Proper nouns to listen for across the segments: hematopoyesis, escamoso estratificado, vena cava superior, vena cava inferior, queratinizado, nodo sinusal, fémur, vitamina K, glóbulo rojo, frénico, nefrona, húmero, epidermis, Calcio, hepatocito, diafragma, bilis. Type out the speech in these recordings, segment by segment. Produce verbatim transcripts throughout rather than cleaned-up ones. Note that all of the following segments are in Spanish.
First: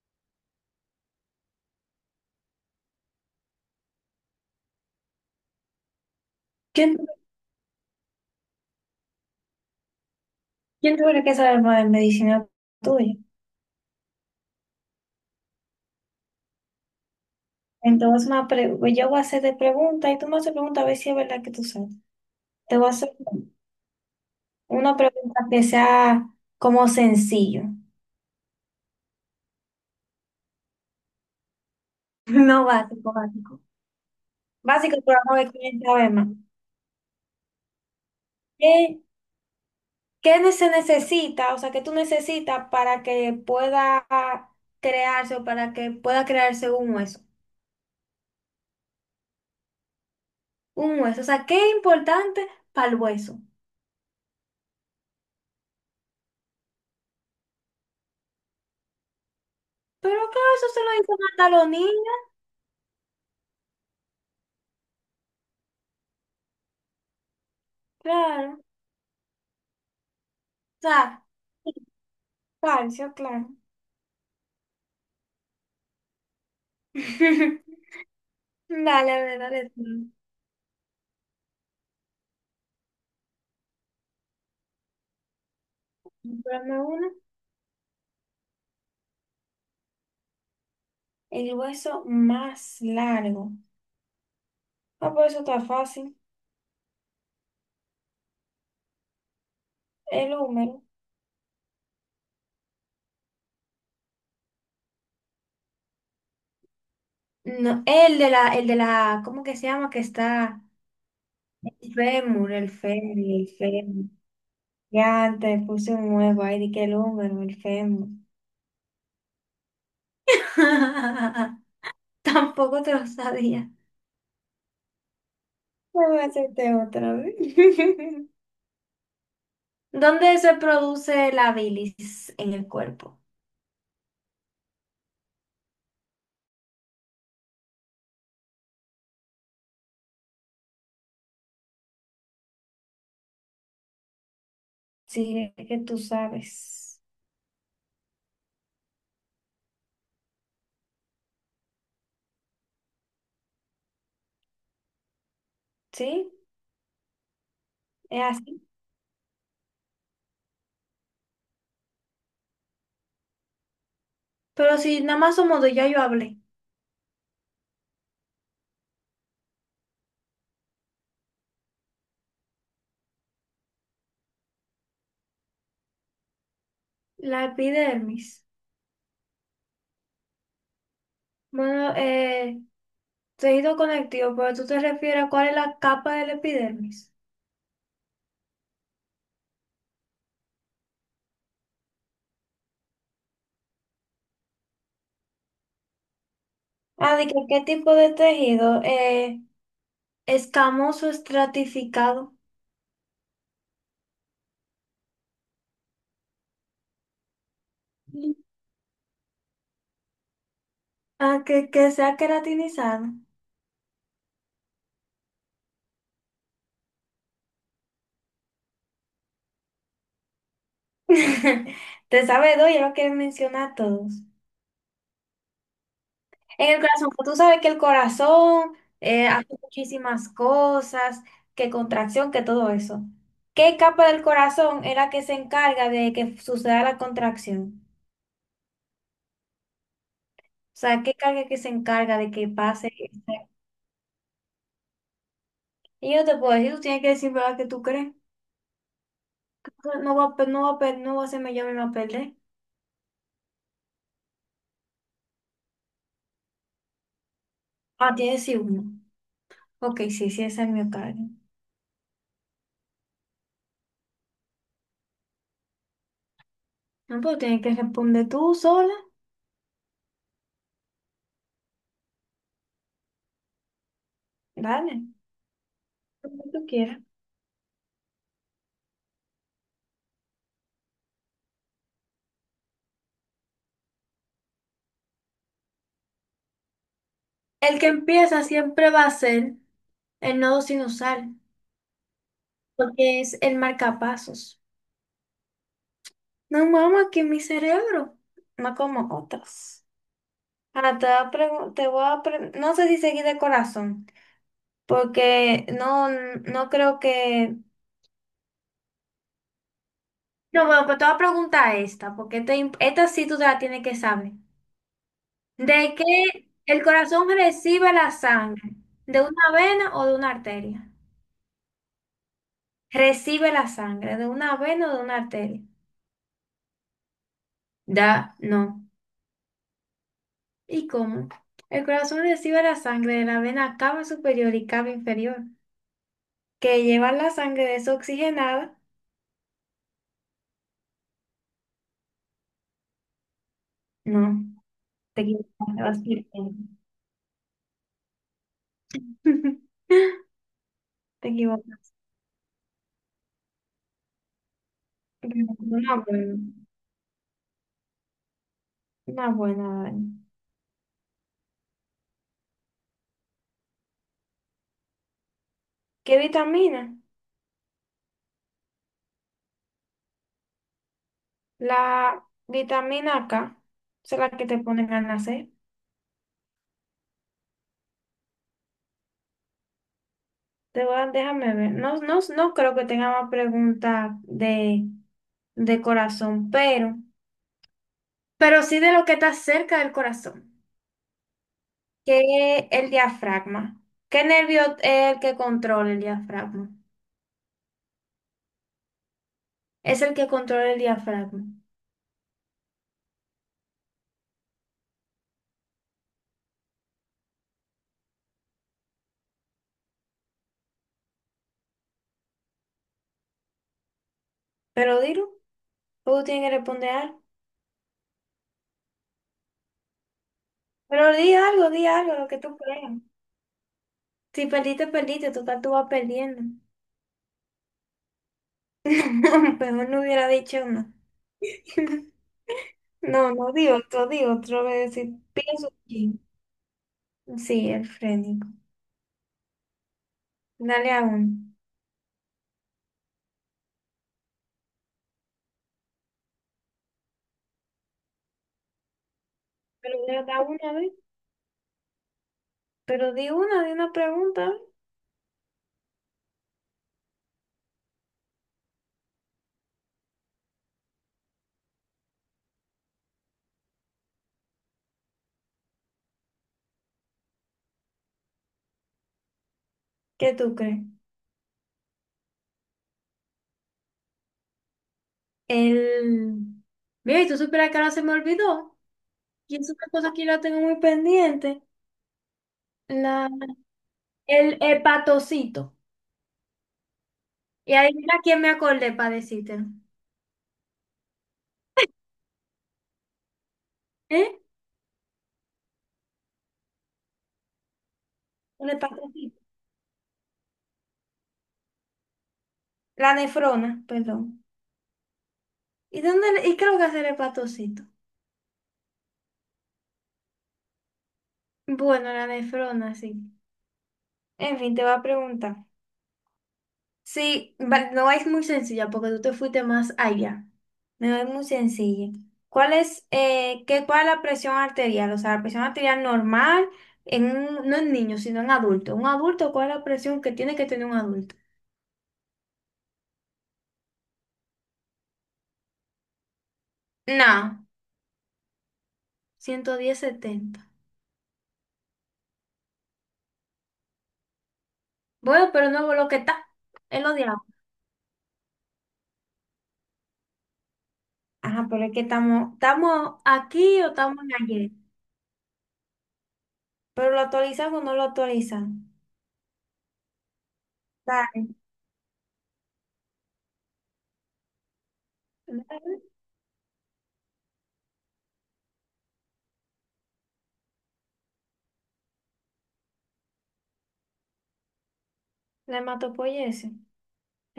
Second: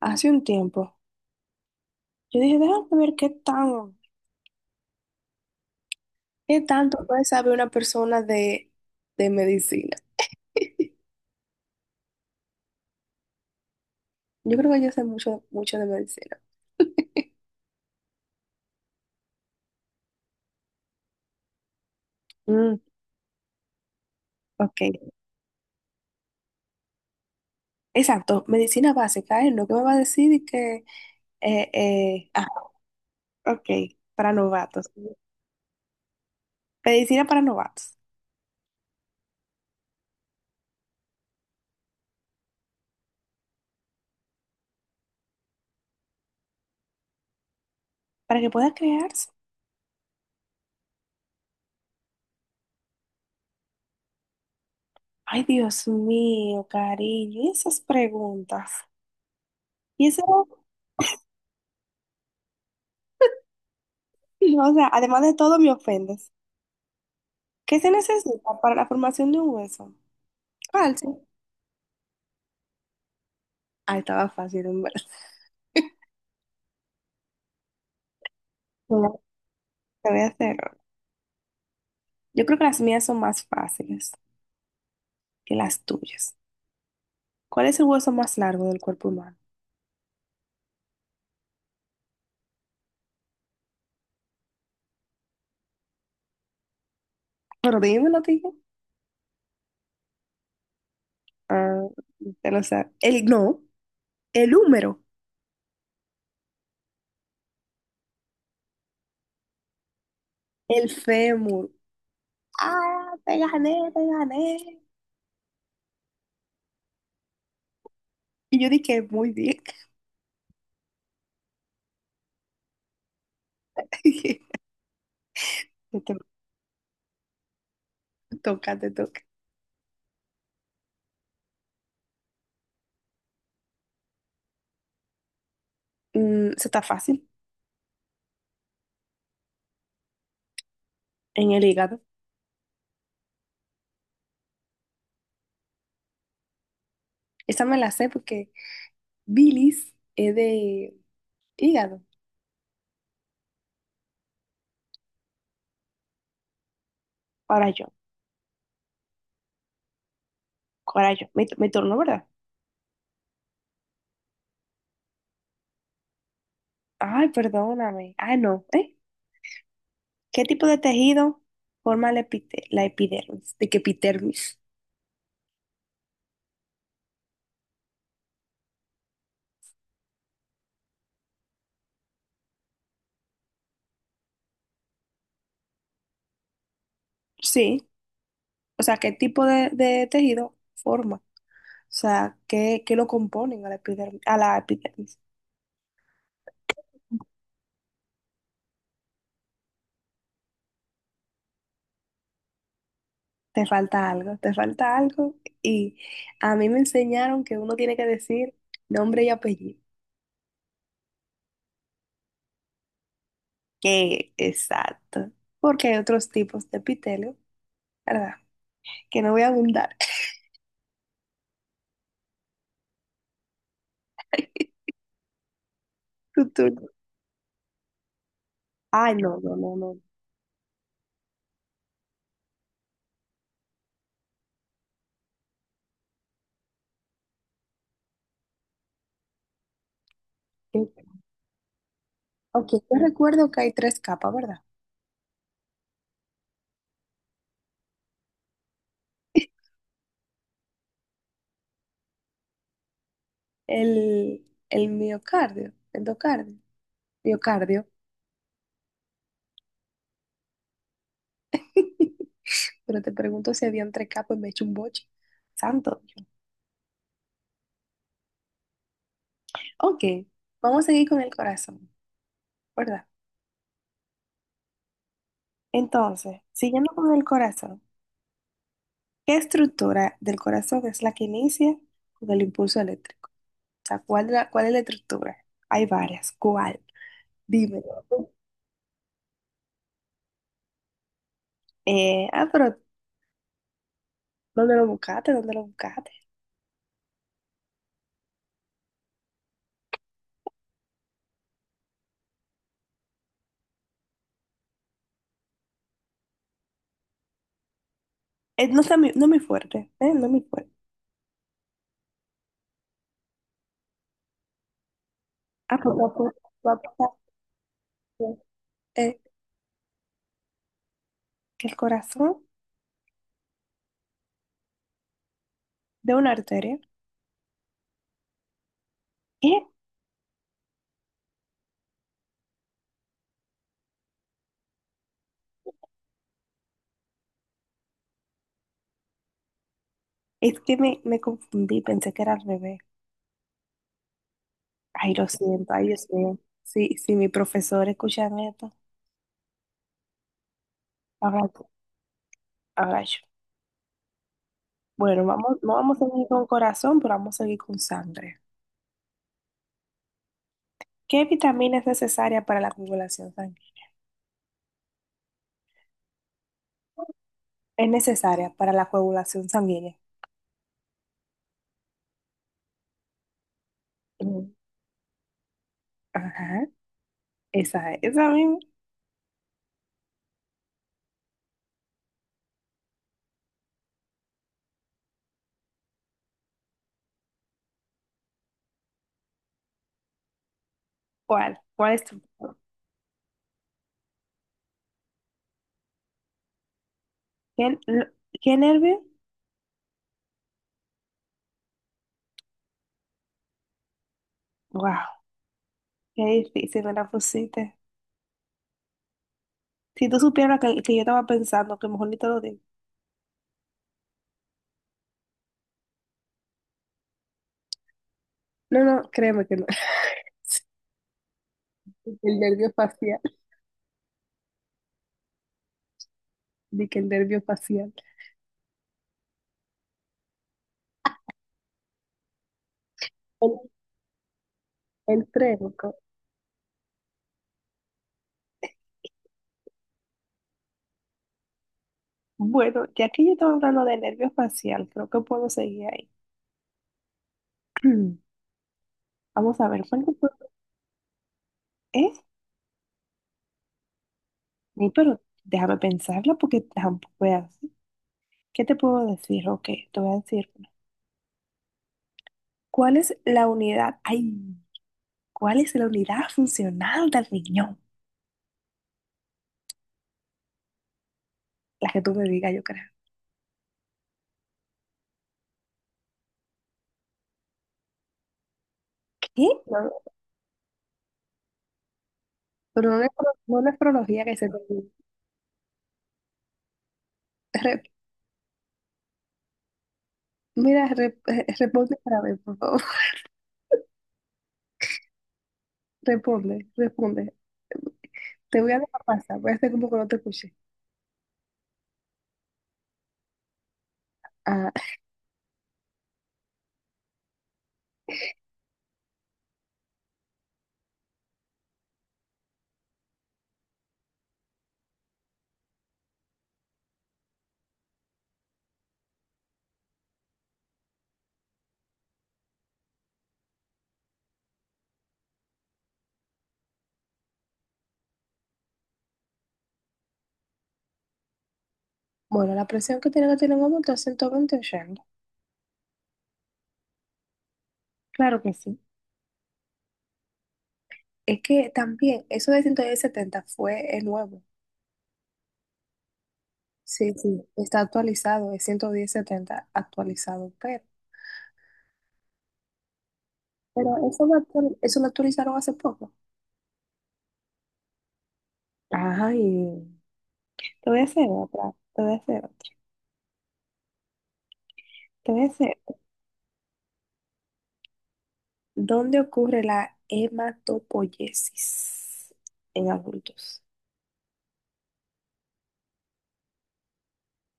Hace un tiempo. Yo dije, déjame ver qué tan, qué ¿Quién, tanto puede saber una persona de, de medicina. quién tuviera que saber más de medicina tuya? Yo creo que yo sé mucho, mucho de medicina. Entonces, una pre- pues, yo voy a hacer de preguntas y tú me haces preguntas a ver si es verdad que tú sabes. Te Mm, voy a hacer una ok, pregunta que sea como sencillo. exacto, medicina básica, ¿eh? Lo que me va a decir y que, eh, eh, ah, No básico, básico. ok, para novatos. Básico, pero vamos a ver quién sabe más. Medicina para novatos, ¿Qué, qué se necesita, o sea, qué tú necesitas para que pueda crearse o para que pueda crearse un hueso? para que pueda crearse. Un hueso, o sea, qué es importante para el hueso. Ay, Dios mío, cariño, y esas preguntas. Y Pero eso, claro, eso se lo dicen hasta los niños, o sea, además de todo, me ofendes. ¿Qué se claro. necesita O para la formación de un hueso? Falso. sea, calcio, claro. Ah, estaba fácil, en verdad. Dale, a Bueno, ver, dale, tú. te voy a hacer. Yo creo que las mías son más fáciles que las tuyas. Dame una. ¿Cuál es el hueso más largo del cuerpo humano? El hueso más largo. Ah, pues eso está fácil. Pero dímelo, tío. El húmero. Ah, te lo sabes. El, no, el húmero. No, el de la, el de la, ¿cómo que se llama? Que está El fémur. el fémur, el Ah, fémur, te el gané, te fémur. gané. Ya te puse un huevo ahí, di que el húmero, el fémur. Y yo dije, muy bien. Tampoco te lo sabía. Te Voy a hacerte otra vez. toca, te toca. ¿Dónde se produce la bilis en el cuerpo? Mm, eso está fácil. En el hígado. Sí, es que tú sabes. Esa me la sé porque bilis es de hígado. Sí, Ahora yo, es así. ahora yo. Me, me turno, ¿verdad? Pero si nada más somos dos, ya yo hablé. Ay, perdóname. Ah, no. ¿Eh? ¿Qué tipo de tejido forma la, epite- la epidermis? ¿De qué epidermis? La epidermis. Bueno, eh, tejido conectivo, pero tú te refieres a cuál es la capa de la epidermis. Sí. O sea, ¿qué tipo de, de tejido forma? O sea, ¿qué, qué lo componen a la epidermis, a la epidermis? Ah, de que qué tipo de tejido. Eh, Escamoso estratificado. Te falta algo, te falta algo. Y a mí me enseñaron que uno tiene que decir nombre y apellido. Ah, que, que sea queratinizado. Que exacto. Porque hay otros tipos de epitelio, ¿verdad? Que no voy a abundar. Te sabe dos, ya lo quieren mencionar todos. Tu En el turno. corazón, pues tú sabes que el corazón Ay, eh, no, hace no, no, muchísimas cosas, que contracción, que todo eso. ¿Qué capa del corazón es la que se encarga de que suceda la contracción? O no. sea, ¿qué carga que se encarga de que Ok, pase? yo este- recuerdo que hay tres capas, ¿verdad? Y yo te puedo decir, tú tienes que decir, ¿verdad? Que tú crees. No va a, pe- no va a, pe- no va a hacerme yo misma perder. El, el miocardio, endocardio, miocardio. Ah, tienes sí uno. Ok, sí, sí, esa es mi carga. Pero te pregunto si habían tres capas y me echo un boche. Santo. Dios. No, pero tienes que responder tú sola. Ok, vamos a seguir con el corazón, ¿verdad? Dale, Entonces, como tú siguiendo quieras. con el corazón, ¿qué estructura del corazón es la que inicia con el impulso eléctrico? O sea, ¿cuál, la- cuál es la estructura? Hay varias. ¿Cuál? El que Dímelo. empieza siempre va a ser el nodo sinusal, Eh, ah, pero porque es el marcapasos. ¿dónde lo buscaste? ¿Dónde lo buscaste? No, mamá, que mi cerebro, no como otros. Ahora te voy a pregun- te voy a pre- No sé si seguí de corazón, porque no, no creo que... Eh, no está mi, no muy fuerte, ¿eh? No muy No, fuerte. bueno, pues te voy a preguntar esta, porque esta, im- esta sí tú te la tienes que saber. Ah, ¿De pues va a pu- qué va a el apuntar corazón recibe la sangre? Eh, ¿De una vena o de una arteria? que el corazón Recibe la sangre, ¿de una vena o de una arteria? de una arteria. Da, no. ¿Qué? ¿Y cómo? El corazón recibe la sangre de la vena cava superior y cava inferior, que lleva la sangre desoxigenada. Es que me, me confundí, pensé que era al revés. No, Ay, te lo equivocas, siento, te ay, vas Dios bien. mío. Sí, sí, mi profesor escuchan esto. Te Ahora, equivocas. ahora yo. Bueno, vamos, no vamos Una buena, a seguir con corazón, pero vamos a seguir con sangre. una buena. Dani. ¿Qué vitamina es necesaria para la coagulación sanguínea? ¿Qué vitamina? Es necesaria para la coagulación sanguínea. La vitamina K, esa es la que Mm. te ponen al nacer. Ajá, esa, es, esa misma. Te voy a- déjame ver. No, no, no creo que tenga más preguntas de, de corazón, pero, pero sí de lo que está cerca del corazón. ¿Cuál? ¿Cuál es tu? Qué el diafragma. ¿Qué nervio es el que controla el diafragma? ¿Qué, lo- qué nervio? Es el que controla el diafragma. Wow, qué difícil me la pusiste. Si tú supieras que, que yo estaba pensando, que mejor ni te lo digo. Pero dilo, tú tienes que responder algo. No, no, créeme que no. Pero di algo, di algo, lo que El tú nervio creas. facial, Si perdiste, perdiste, total tú vas perdiendo. di que el nervio facial. No, mejor no hubiera dicho no. No, no, El, di otro, di otro, voy a decir, el pienso un trénico. chin. Sí, el frénico. Dale a uno. Bueno, ya que yo estaba hablando de nervio facial, creo que puedo seguir ahí. Vamos a ver, Pero ¿cuál di- puedo- da una, a ver. ¿eh? Pero di una, di una pregunta, a ver. Sí, pero déjame pensarlo porque tampoco es así. ¿Qué te puedo decir? Ok, te voy a decir. Una. ¿Cuál es la unidad? Ay, ¿cuál es la unidad funcional del riñón? ¿Qué tú crees? La que tú me digas, yo creo. El... Mira, y tú supieras que ahora se me olvidó. ¿Qué? Y es una No, cosa que yo la tengo muy pendiente. pero no, La... nefro- no nefrología que se te El olvide. hepatocito. Y Re- adivina quién me acordé para decírtelo. mira, re- eh, responde para ver, por favor. ¿Eh? Responde, responde. Te voy El a dejar pasar, hepatocito. voy a hacer como que no te escuché. La nefrona, perdón. Ah, ¿Y dónde? le- ¿Y qué es lo que hace el hepatocito? Bueno, la nefrona, sí. En fin, te voy a preguntar. Sí, va- no es muy sencilla porque tú te fuiste más allá. No es muy sencilla. ¿Cuál es, eh, qué, cuál es la presión arterial? O sea, la presión arterial normal, en un- no en niños, sino en adultos. ¿Un adulto cuál es la presión que tiene que tener un adulto? bueno, la presión que tiene que tener un hombre está ciento veinte 80. No, Claro que sí. ciento diez setenta. Es que también, eso de ciento diez setenta fue eh, nuevo. Bueno, pero no lo que está, es lo Sí, de ahora. sí, está actualizado, es ciento diez setenta actualizado, pero, Ajá, pero es que estamos, ¿estamos aquí o pero estamos eso lo, en ayer? actual- eso lo actualizaron hace poco. ¿Pero lo actualizan o no lo actualizan? Ay, te voy a hacer Dale, otra, te voy a hacer otra, te voy a hacer dale, ¿Dónde ocurre la hematopoiesis en adultos? la hematopoyesis.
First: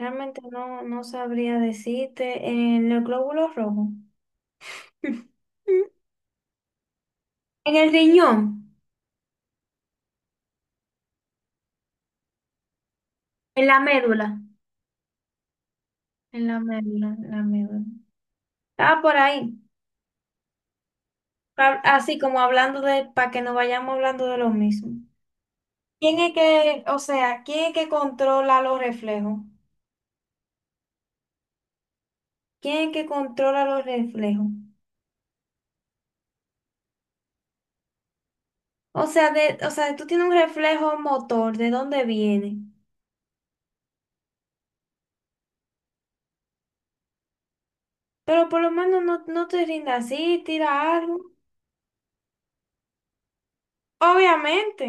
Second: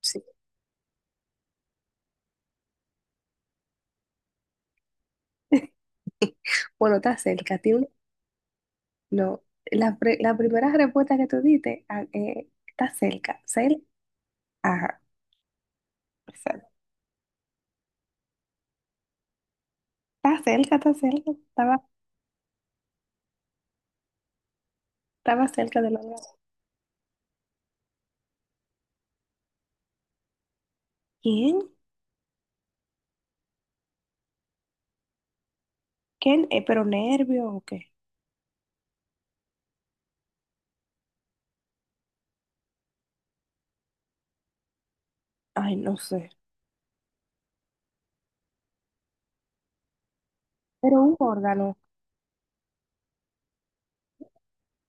Sí. no, no sabría decirte. En el glóbulo rojo. Bueno, está cerca. En Tiene un- el riñón, No, la, pre- la primera respuesta que tú diste ah, eh, está cerca. en la ¿Cel? médula, Ajá. en la Exacto. médula, en la médula. Ah, por ahí. Está cerca, está cerca. Estaba, Pa- así como hablando de, para que no vayamos hablando de lo mismo. estaba cerca del órgano. ¿Quién es que, o sea, quién es que controla los reflejos? ¿Quién? ¿Quién es que controla los reflejos? ¿Quién? Eh, ¿pero nervio o qué? O sea, de, o sea, tú tienes un reflejo motor, ¿de dónde viene? Ay, no sé. Pero por lo menos no, no te rindas así, tira Pero un algo. órgano Obviamente.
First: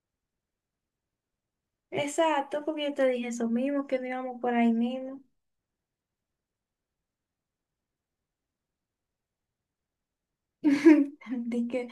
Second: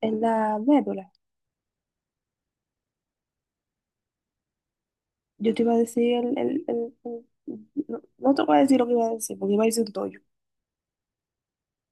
en la médula. Exacto, porque yo te dije eso mismo, que no íbamos por ahí mismo. Yo te iba a decir el... el- el- el- no, no te voy a decir lo que iba a decir, porque iba a decir un toyo. Dije,